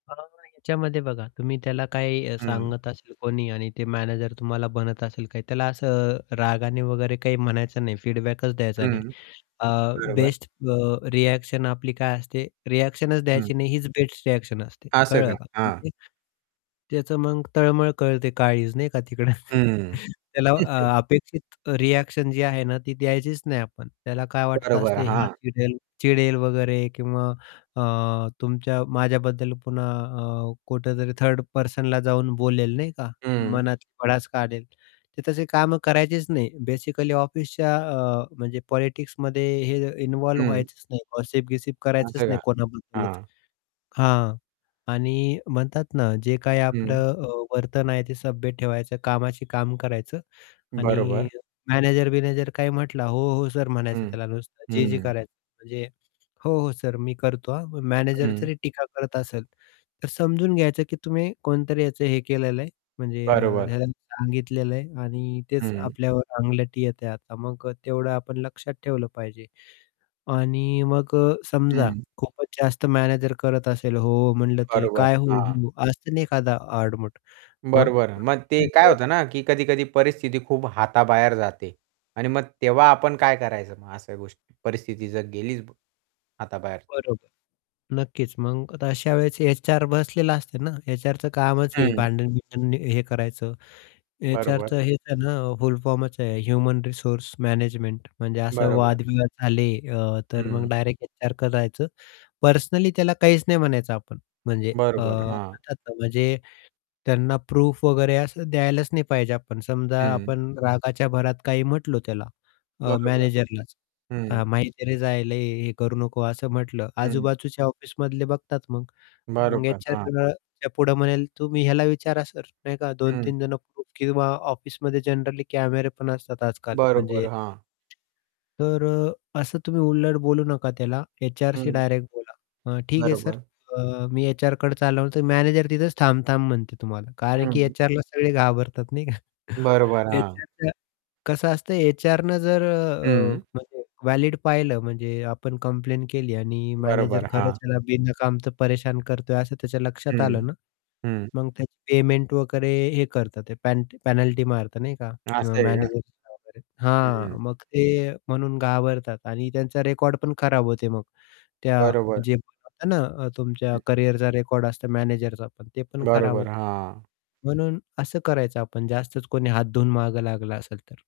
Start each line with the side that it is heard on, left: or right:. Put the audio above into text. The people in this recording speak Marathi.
left: अ, नाही याच्यामध्ये बघा तुम्ही त्याला काही
right: हं.
left: सांगत असेल कोणी आणि ते मॅनेजर तुम्हाला बनत असेल काही त्याला असं रागाने वगैरे काही म्हणायचं नाही, फीडबॅकच द्यायचा नाही.
right: हं.
left: अ,
right: बरोबर.
left: बेस्ट अ, रिएक्शन आपली काय असते रिएक्शन
right: हं.
left: द्यायची नाही हीच बेस्ट रिएक्शन असते.
right: असं का?
left: कळलं का?
right: हां.
left: [unintelligible] त्याचं मग तळमळ कळते, काळीज नाही का तिकडं.
right: हं.
left: त्याला अ अपेक्षित रिएक्शन जी आहे ना, ती द्यायचीच नाही आपण. त्याला काय वाटतं
right: बरोबर,
left: असते "हा"
right: हां.
left: "चिडेल चिडेल वगैरे किंवा अ, तुमच्या माझ्याबद्दल पुन्हा अ, कुठेतरी थर्ड पर्सनला जाऊन बोलेल नाही का,
right: हं.
left: मनातली भडास काढेल." ते तसे कामं करायचीच नाही बेसिकली ऑफिसच्या अ, म्हणजे पॉलिटिक्समध्ये हे इन्व्हॉल्व
right: हं.
left: व्हायचंच नाही. गॉसिप-बिसिप करायचंच
right: असं
left: नाही
right: का?
left: कोणाबद्दलच.
right: हां
left: हां. आणि म्हणतात ना जे काही
right: हं.
left: आपलं अ, वर्तन आहे ते सभ्य ठेवायचं, कामाची काम करायचं आणि
right: बरोबर.
left: मॅनेजर-बिनेजर काय म्हटला "हो, हो, सर" म्हणायचं
right: हं,
left: त्याला नुसतं जे-जे
right: हं.
left: करायचं म्हणजे "हो, हो सर मी करतो हां." मॅनेजर
right: हं.
left: जरी टीका करत असेल, तर समजून घ्यायचं की तुम्ही कोणतरी याचं हे केलेलं आहे म्हणजे अ,
right: बरोबरं.
left: ह्याला सांगितलेलं आहे आणि तेच
right: हं.
left: आपल्यावर अंगलटी येतेय आता, मग तेवढं आपण लक्षात ठेवलं पाहिजे. आणि मग अ, समजा
right: हं.
left: खूपच जास्त मॅनेजर करत असेल "हो, हो" म्हणलं तरी.
right: बरोबर.
left: "काय" "हो,
right: हां.
left: हो?" असत ना एखादा आडमट. मग
right: बरोबर. मग ते काय
left: [unintelligible]
right: होतं ना की कधी-कधी परिस्थिती खूप हाताबाहेर जाते. आणि मग तेव्हा आपण काय करायचं मग अशा गोष्टी परिस्थिती जर गेलीच हाताबाहेर?
left: बरोबर. नक्कीच मग अशा वेळेस एचआर बसलेला असते ना, एचआरच कामच आहे
right: हं.
left: भांडण बिंडण हे करायचं.
right: बरोबर.
left: एचआरच हेच आहे ना फुल फॉर्मच आहे ह्युमन रिसोर्स मॅनेजमेंट म्हणजे असं
right: बरोबर.
left: वादविवाद झाले अ, तर मग
right: हं.
left: डायरेक्ट एचआरकडे जायचं. पर्सनली त्याला काहीच नाही म्हणायचं आपण म्हणजे अ,
right: बरोबर. हां.
left: म्हणतात ना म्हणजे त्यांना प्रूफ वगैरे असं द्यायलाच नाही पाहिजे आपण. समजा
right: हं.
left: आपण रागाच्या भरात काही म्हटलो त्याला अ,
right: बरोबर.
left: मॅनेजरलाच
right: हं
left: अ, "माहिती आहे रे जायला हे करू नको" असं म्हटलं
right: हं.
left: आजूबाजूच्या ऑफिसमधले बघतात मग. मग
right: बरोबर.
left: एचआर
right: हां.
left: [unintelligible] पुढे म्हणेल, "तुम्ही ह्याला विचारा सर," नाही का दोन
right: हं.
left: तीन जण किंवा ऑफिसमध्ये जनरली कॅमेरे पण असतात आज-काल
right: बरोबर.
left: म्हणजे.
right: हां.
left: तर अ, असं तुम्ही उलट बोलू नका त्याला एचआरशी
right: हं.
left: डायरेक्ट बोला अ, "ठीक आहे सर
right: बरोबर.
left: अ, मी एचआरकडे चालवतो," मॅनेजर तिथेच थांब-थांब म्हणते तुम्हाला. कारण की
right: हं.
left: एचआरला सगळे घाबरतात नाही का.
right: बरोबर, हां.
left: एचआर कसं असतं एचआरन जर अ,
right: हं.
left: अ, [unintelligible] वॅलीड पाहिलं म्हणजे आपण कंप्लेंट केली आणि मॅनेजर
right: बरोबर,
left: खरंच
right: हां.
left: त्याला बिनकामच परेशान करतोय असं त्याच्या लक्षात
right: हं,
left: आलं ना,
right: हं.
left: मग त्याची पेमेंट वगैरे हे करतात ते पेन पेनल्टी मारतात नाही का
right: असं आहे का?
left: मॅनेजर वगैरे,
right: हं.
left: हां, मग ते म्हणून घाबरतात आणि त्यांचा रेकॉर्ड पण खराब होते मग. त्या
right: बरोबर.
left: जे होतं ना, तुमच्या
right: हं.
left: करियरचा रेकॉर्ड असतो मॅनेजरचा पण ते पण खराब
right: बरोबर,
left: होते.
right: हां.
left: म्हणून असं करायचं आपण जास्तच कोणी हात धुवून मागे लागला असेल तर.